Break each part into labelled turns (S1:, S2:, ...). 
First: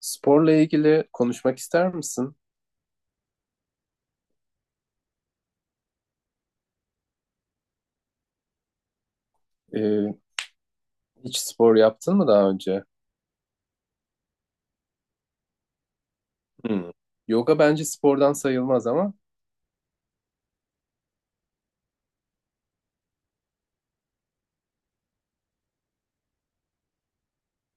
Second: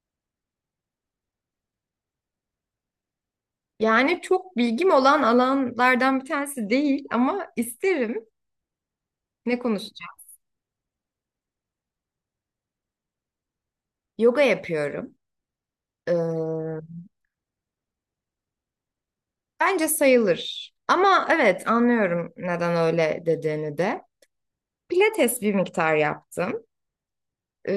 S1: Sporla ilgili konuşmak ister misin?
S2: Yani çok bilgim olan alanlardan bir tanesi değil ama isterim. Ne
S1: Ee,
S2: konuşacağım?
S1: Hiç spor yaptın mı daha önce?
S2: Yoga yapıyorum. Ee,
S1: Hmm. Yoga bence spordan sayılmaz ama
S2: bence sayılır. Ama evet anlıyorum neden öyle dediğini de. Pilates bir miktar yaptım. Ee,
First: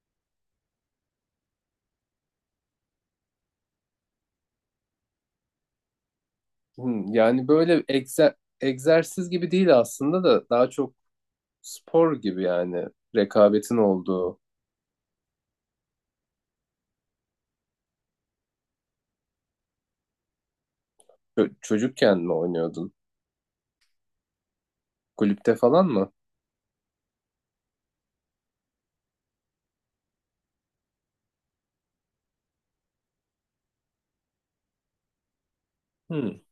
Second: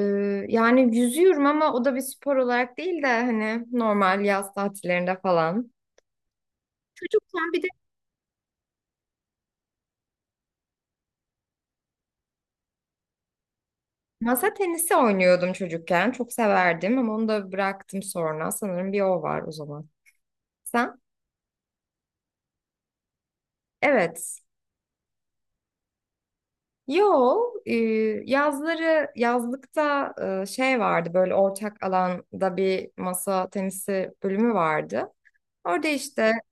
S2: yani yüzüyorum ama o da bir spor olarak değil de hani normal yaz tatillerinde falan.
S1: hmm, yani
S2: Çocukken bir de
S1: böyle egzersiz gibi değil aslında da daha çok spor gibi yani rekabetin olduğu.
S2: masa tenisi oynuyordum çocukken. Çok severdim ama onu da bıraktım sonra. Sanırım bir o var o zaman. Sen?
S1: Çocukken mi oynuyordun?
S2: Evet.
S1: Kulüpte falan mı?
S2: Yo, e, yazları yazlıkta şey vardı böyle ortak alanda bir masa tenisi bölümü vardı. Orada işte
S1: Hmm.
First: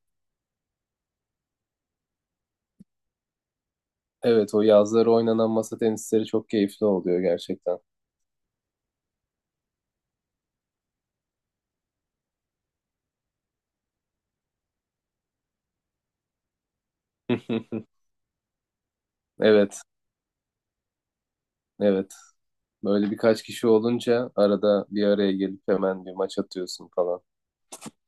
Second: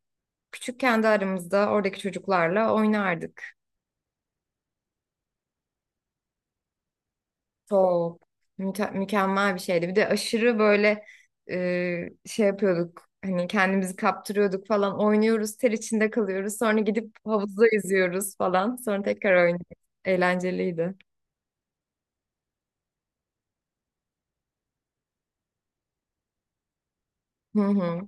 S2: küçük kendi aramızda oradaki çocuklarla oynardık.
S1: Evet, o yazları oynanan masa tenisleri çok keyifli oluyor gerçekten.
S2: Çok mükemmel bir şeydi. Bir de aşırı böyle şey yapıyorduk. Hani kendimizi kaptırıyorduk falan. Oynuyoruz, ter içinde kalıyoruz. Sonra gidip havuzda yüzüyoruz falan. Sonra tekrar oynuyoruz.
S1: Evet,
S2: Eğlenceliydi.
S1: evet. Böyle birkaç kişi olunca arada bir araya gelip hemen bir maç atıyorsun falan.
S2: Hı hı.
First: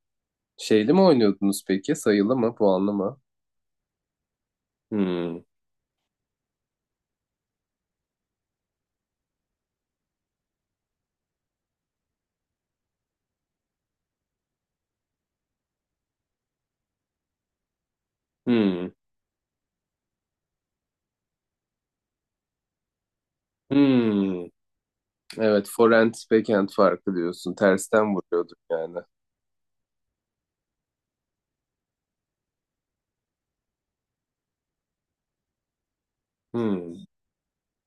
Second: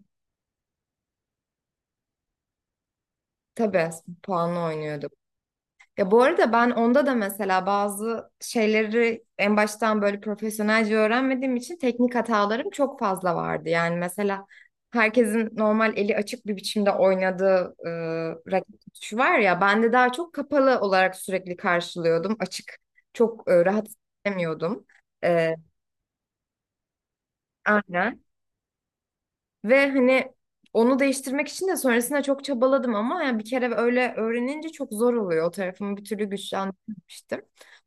S1: Şeyli mi oynuyordunuz peki? Sayılı mı? Puanlı mı?
S2: Tabii puanlı oynuyorduk.
S1: Hmm.
S2: Ya bu arada ben onda da mesela bazı şeyleri en baştan böyle profesyonelce öğrenmediğim için teknik hatalarım çok fazla vardı. Yani mesela herkesin normal eli açık bir biçimde oynadığı raket
S1: Hmm.
S2: tutuşu var ya ben de daha çok kapalı olarak sürekli karşılıyordum. Açık çok rahat
S1: Hmm.
S2: edemiyordum. E,
S1: Evet, forehand, backhand farkı diyorsun. Tersten
S2: aynen.
S1: vuruyorduk yani.
S2: Ve hani onu değiştirmek için de sonrasında çok çabaladım ama yani bir kere öyle öğrenince çok zor oluyor. O tarafımı bir türlü
S1: Hmm.
S2: güçlendirmemiştim.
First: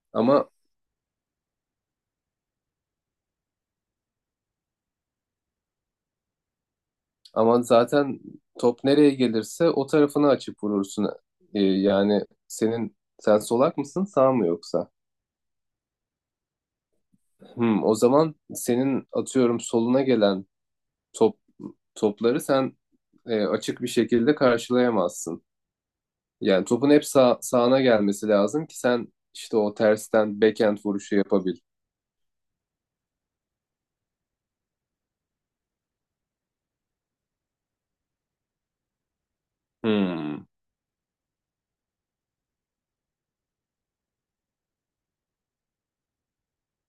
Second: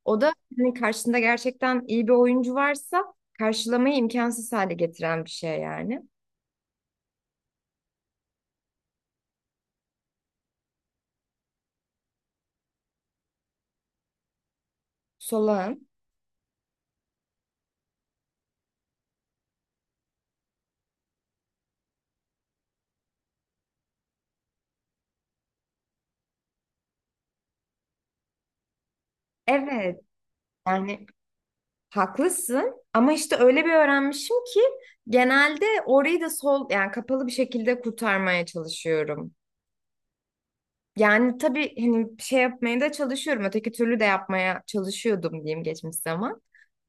S2: O da
S1: Ama
S2: hani karşında gerçekten iyi bir oyuncu varsa karşılamayı imkansız hale getiren bir şey yani.
S1: ama zaten top nereye gelirse o tarafını açıp vurursun. Yani sen solak mısın, sağ mı yoksa?
S2: Solağın.
S1: Hmm. O zaman senin atıyorum soluna gelen top topları sen açık bir şekilde karşılayamazsın. Yani topun hep sağına gelmesi lazım ki sen işte o
S2: Evet,
S1: tersten backhand
S2: yani
S1: vuruşu yapabil.
S2: haklısın ama işte öyle bir öğrenmişim ki genelde orayı da sol yani kapalı bir şekilde kurtarmaya çalışıyorum.
S1: Hmm.
S2: Yani tabii hani bir şey yapmaya da çalışıyorum. Öteki türlü de yapmaya çalışıyordum diyeyim, geçmiş zaman.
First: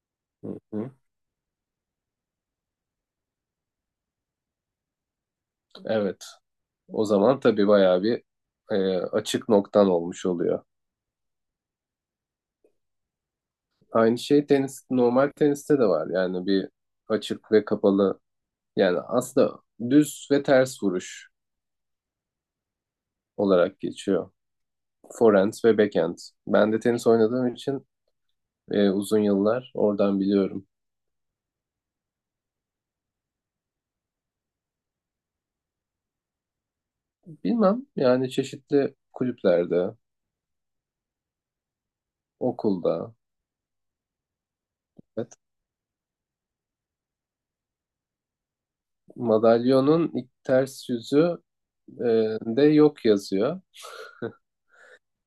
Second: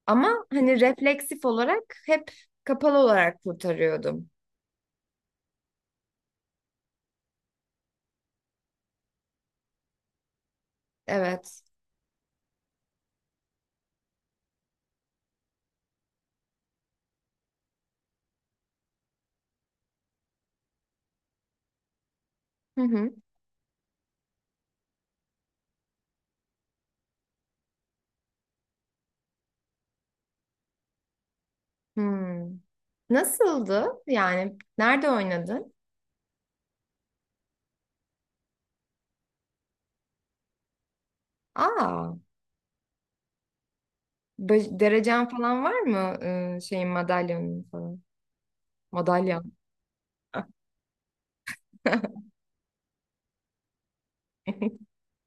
S2: Ama
S1: Hı
S2: hani
S1: hı.
S2: refleksif olarak hep kapalı olarak kurtarıyordum.
S1: Evet. O zaman tabii bayağı bir açık noktan olmuş oluyor.
S2: Evet.
S1: Aynı şey tenis, normal teniste de var. Yani bir açık ve kapalı yani aslında düz ve ters vuruş
S2: Hı hı.
S1: olarak geçiyor. Forehand ve backhand. Ben de tenis oynadığım için uzun yıllar oradan biliyorum.
S2: Hmm. Nasıldı? Yani nerede oynadın?
S1: Bilmem yani çeşitli kulüplerde,
S2: Aa,
S1: okulda, evet.
S2: derecen falan var mı? Şeyin madalyonun falan. Madalyon.
S1: Madalyonun ilk ters yüzü e, de yok yazıyor.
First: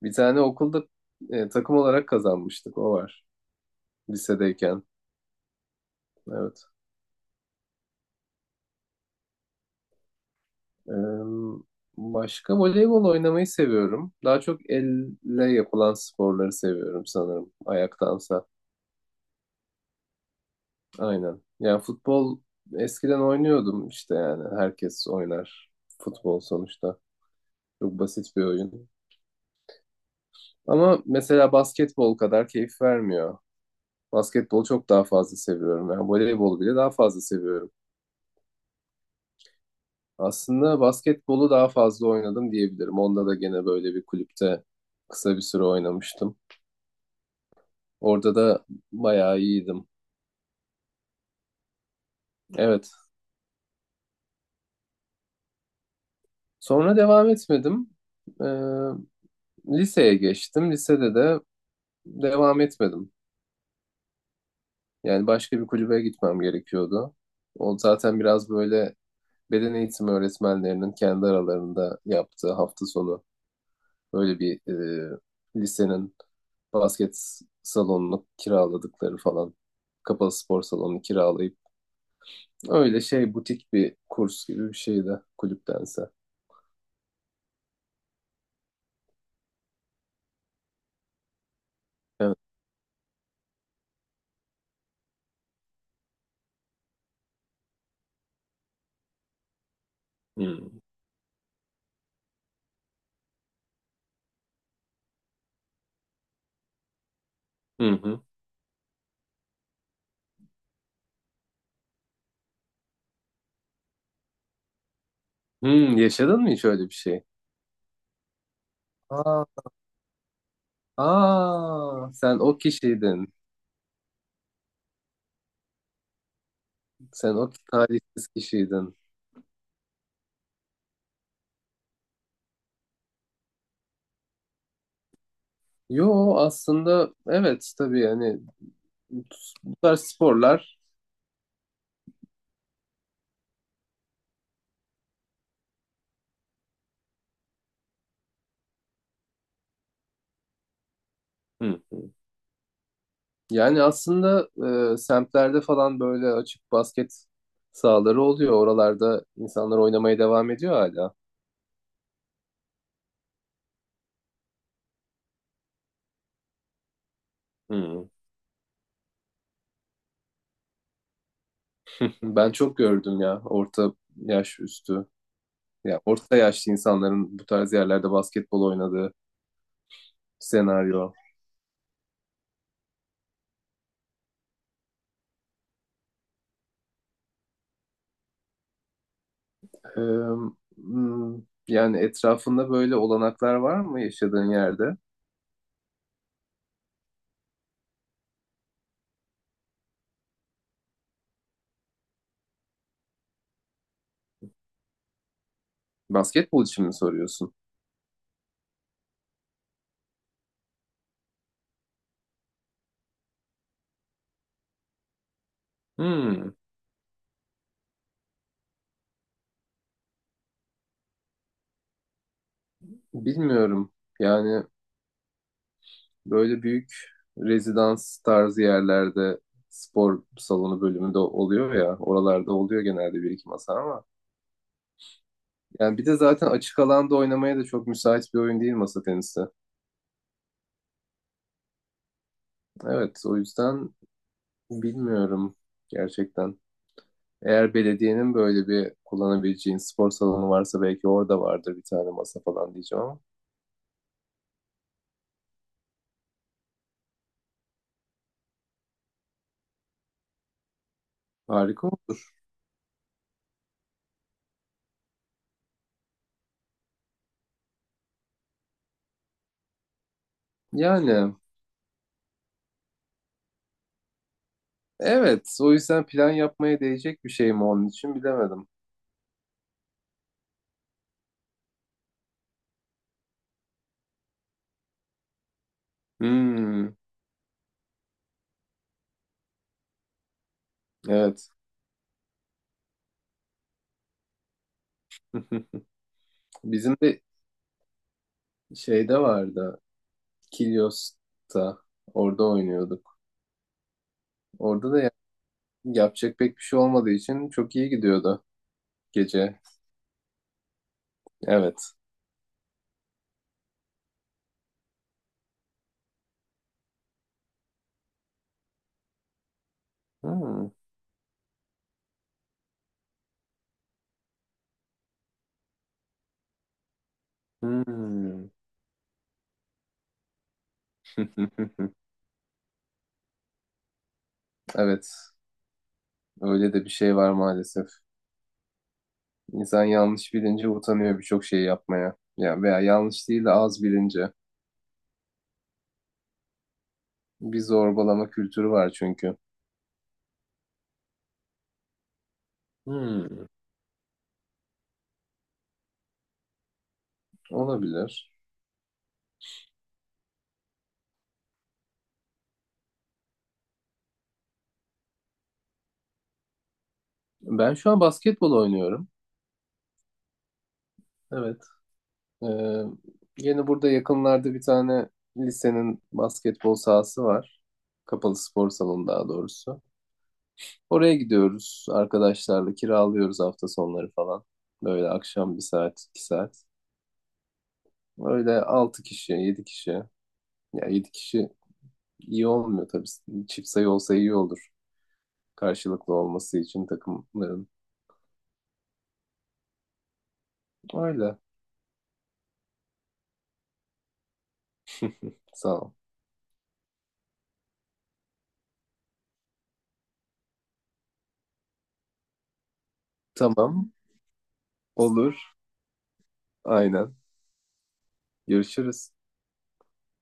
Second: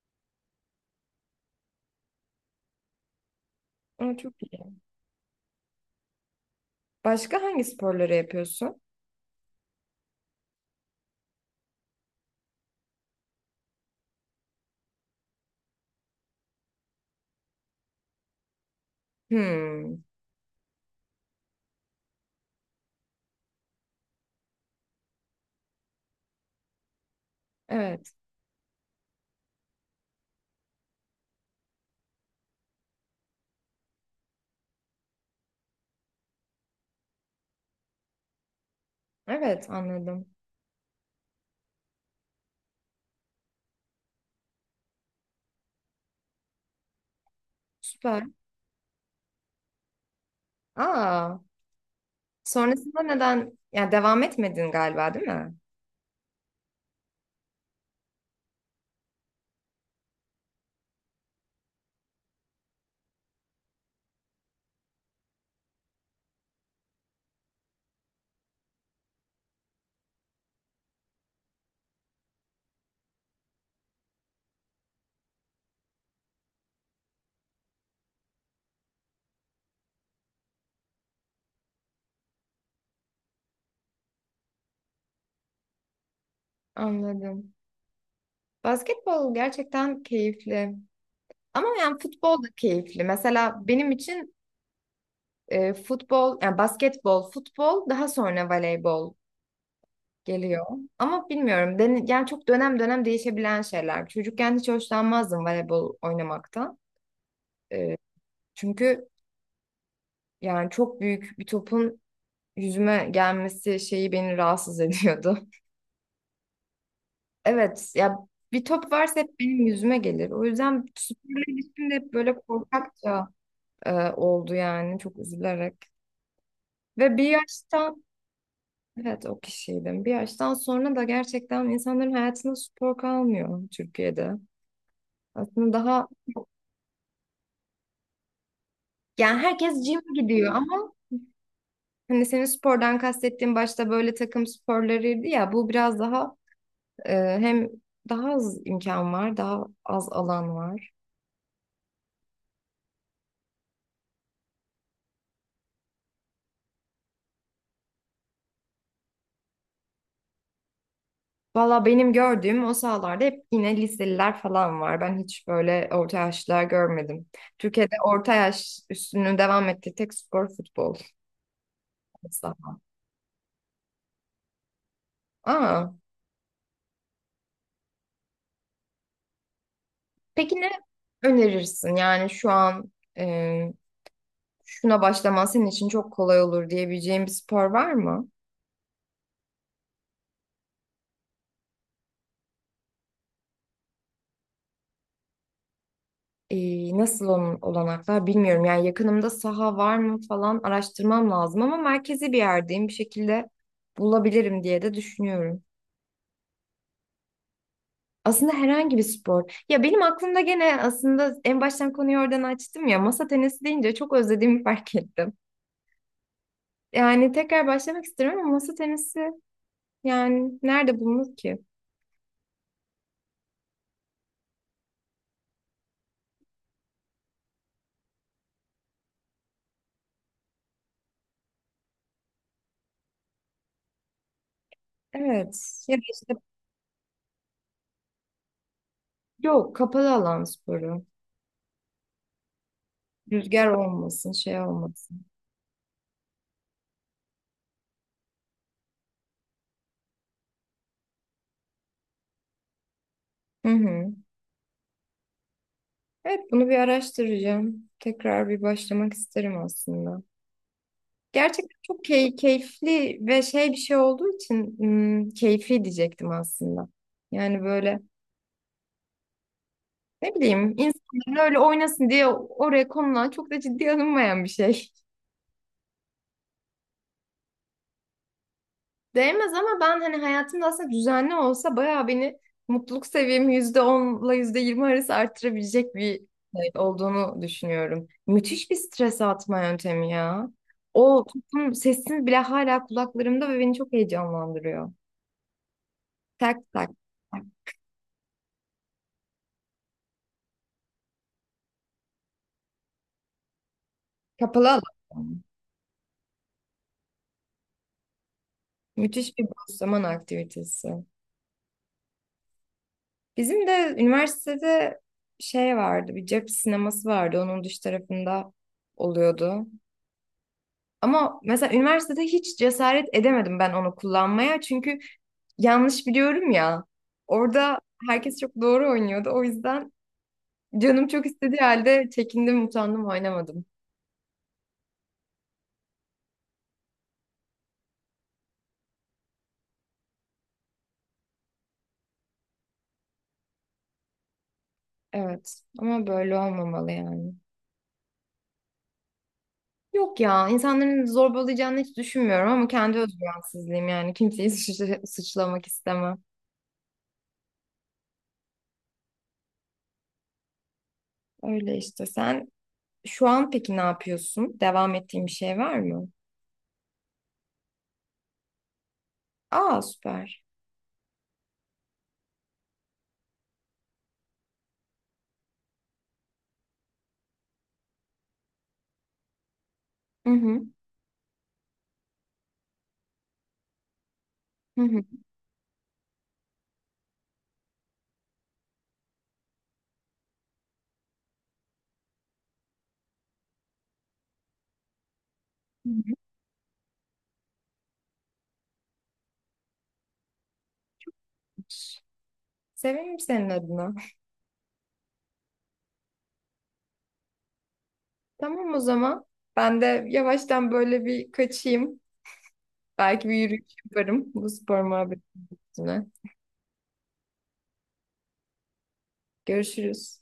S1: Bir tane okulda takım olarak kazanmıştık. O var.
S2: Aa, çok iyi.
S1: Lisedeyken. Evet.
S2: Başka hangi sporları yapıyorsun?
S1: E, Başka voleybol oynamayı seviyorum. Daha çok elle yapılan sporları seviyorum sanırım. Ayaktansa.
S2: Hmm.
S1: Aynen. Yani futbol eskiden oynuyordum işte yani. Herkes oynar. Futbol sonuçta. Çok
S2: Evet.
S1: basit bir oyun. Ama mesela basketbol kadar keyif vermiyor. Basketbolu çok daha fazla seviyorum. Yani voleybolu bile daha fazla seviyorum.
S2: Evet, anladım.
S1: Aslında basketbolu daha fazla oynadım diyebilirim. Onda da gene böyle bir kulüpte kısa bir süre oynamıştım.
S2: Süper.
S1: Orada da bayağı iyiydim.
S2: Aa.
S1: Evet.
S2: Sonrasında neden yani devam etmedin, galiba, değil mi?
S1: Sonra devam etmedim. Ee, Liseye geçtim. Lisede de devam etmedim. Yani başka bir kulübe gitmem gerekiyordu. O zaten biraz böyle beden eğitimi öğretmenlerinin kendi aralarında yaptığı hafta sonu öyle bir lisenin basket salonunu kiraladıkları falan. Kapalı spor salonunu kiralayıp öyle şey butik bir kurs gibi bir şeydi kulüptense.
S2: Anladım. Basketbol gerçekten keyifli. Ama yani
S1: Evet.
S2: futbol da keyifli. Mesela benim için futbol, yani basketbol, futbol, daha sonra voleybol geliyor.
S1: Hmm.
S2: Ama bilmiyorum, yani çok dönem dönem değişebilen şeyler. Çocukken hiç hoşlanmazdım voleybol oynamaktan.
S1: Hı
S2: E,
S1: hı.
S2: çünkü yani çok büyük bir topun yüzüme gelmesi şeyi beni rahatsız ediyordu.
S1: Hmm, yaşadın mı hiç öyle bir şey?
S2: Evet ya, bir top varsa hep
S1: Aa,
S2: benim yüzüme gelir. O yüzden sporla ilişkim de
S1: aa,
S2: hep
S1: sen
S2: böyle
S1: o kişiydin.
S2: korkakça oldu yani, çok üzülerek. Ve bir
S1: Sen o
S2: yaştan,
S1: talihsiz kişiydin.
S2: evet, o kişiydim. Bir yaştan sonra da gerçekten insanların hayatında spor kalmıyor Türkiye'de. Aslında daha
S1: Yo aslında evet tabii yani bu
S2: yani herkes
S1: tarz
S2: gym gidiyor
S1: sporlar.
S2: ama hani senin spordan kastettiğin başta böyle takım sporlarıydı ya, bu biraz daha hem daha az imkan var, daha az alan var.
S1: Hı. Yani aslında semtlerde falan böyle açık basket sahaları oluyor. Oralarda insanlar oynamaya devam ediyor hala.
S2: Valla benim gördüğüm o sahalarda hep yine liseliler falan var. Ben hiç böyle orta yaşlılar görmedim. Türkiye'de
S1: Hmm.
S2: orta yaş üstünü devam ettiği tek spor futbol
S1: Ben
S2: aslında.
S1: çok gördüm ya orta yaş üstü.
S2: Aa,
S1: Ya orta yaşlı insanların bu tarz yerlerde basketbol oynadığı
S2: peki ne
S1: senaryo.
S2: önerirsin? Yani şu an e, şuna başlaman senin için çok kolay olur diyebileceğin bir spor var mı?
S1: Ee, hmm, Yani etrafında böyle olanaklar var mı yaşadığın yerde?
S2: Nasıl onun olanaklar bilmiyorum. Yani yakınımda saha var mı falan araştırmam lazım ama merkezi bir yerdeyim, bir şekilde bulabilirim diye de düşünüyorum.
S1: Basketbol için mi soruyorsun?
S2: Aslında herhangi bir spor. Ya benim aklımda gene aslında en baştan konuyu oradan açtım ya, masa tenisi deyince çok özlediğimi fark ettim.
S1: Hmm.
S2: Yani tekrar başlamak istiyorum ama masa tenisi yani nerede bulunur ki?
S1: Bilmiyorum. Yani böyle büyük rezidans tarzı yerlerde spor salonu bölümünde oluyor ya. Oralarda oluyor genelde bir iki masa ama.
S2: Evet. Ya
S1: Yani
S2: da
S1: bir de
S2: işte
S1: zaten açık alanda oynamaya da çok müsait bir oyun değil masa tenisi.
S2: yok, kapalı alan sporu.
S1: Evet, o
S2: Rüzgar
S1: yüzden
S2: olmasın, şey olmasın.
S1: bilmiyorum gerçekten. Eğer belediyenin böyle bir kullanabileceğin spor salonu varsa belki orada vardır bir tane masa falan diyeceğim ama.
S2: Hı hı. Evet, bunu bir araştıracağım. Tekrar bir başlamak isterim aslında. Gerçekten
S1: Harika,
S2: çok
S1: olur.
S2: keyifli ve şey bir şey olduğu için keyfi diyecektim aslında. Yani böyle, ne bileyim,
S1: Yani
S2: insanların öyle oynasın diye oraya konulan çok da ciddiye alınmayan bir şey.
S1: evet, o yüzden plan yapmaya değecek bir şey mi onun için bilemedim.
S2: Değmez ama ben hani hayatımda aslında düzenli olsa bayağı beni, mutluluk seviyemi %10'la yüzde yirmi arası arttırabilecek bir şey
S1: Hmm,
S2: olduğunu düşünüyorum. Müthiş bir stres atma yöntemi ya. O
S1: evet.
S2: toplum sesini bile hala kulaklarımda ve beni çok heyecanlandırıyor. Tak tak
S1: Bizim de
S2: tak.
S1: şeyde vardı. Kilyos'ta. Orada oynuyorduk.
S2: Kapalı
S1: Orada da
S2: alan.
S1: yapacak pek bir şey olmadığı için çok iyi gidiyordu
S2: Müthiş bir
S1: gece.
S2: boş zaman aktivitesi.
S1: Evet.
S2: Bizim de üniversitede şey vardı, bir cep sineması vardı. Onun dış tarafında oluyordu.
S1: Hmm.
S2: Ama mesela üniversitede hiç cesaret edemedim ben onu kullanmaya. Çünkü yanlış biliyorum ya. Orada herkes
S1: Hmm.
S2: çok doğru oynuyordu. O yüzden canım çok istediği halde çekindim, utandım, oynamadım.
S1: Evet. Öyle de bir şey var maalesef. İnsan yanlış bilince utanıyor birçok şeyi yapmaya. Ya veya yanlış değil de az bilince.
S2: Evet ama böyle olmamalı yani.
S1: Bir zorbalama kültürü var çünkü.
S2: Yok ya, insanların zorbalayacağını hiç düşünmüyorum ama kendi
S1: Hmm.
S2: özgüvensizliğim, yani kimseyi suçlamak istemem.
S1: Olabilir.
S2: Öyle işte sen. Şu an peki ne yapıyorsun? Devam ettiğin bir şey var mı?
S1: Ben şu an basketbol oynuyorum.
S2: Aa, süper.
S1: Evet. Ee, Yeni burada yakınlarda bir tane lisenin basketbol sahası var. Kapalı spor salonu daha doğrusu.
S2: Hı hı.
S1: Oraya gidiyoruz arkadaşlarla, kiralıyoruz hafta sonları falan.
S2: Hı hı.
S1: Böyle akşam bir saat, iki saat. Öyle altı kişi, yedi kişi. Ya yedi kişi iyi olmuyor tabii. Çift sayı olsa iyi olur.
S2: Hı
S1: Karşılıklı
S2: hı.
S1: olması için takımların. Öyle.
S2: Sevinirim senin adına.
S1: Sağ ol.
S2: Tamam, o zaman. Ben de yavaştan böyle bir kaçayım. Belki bir yürüyüş
S1: Tamam.
S2: yaparım bu spor muhabbetine.
S1: Olur. Aynen. Görüşürüz.
S2: Görüşürüz.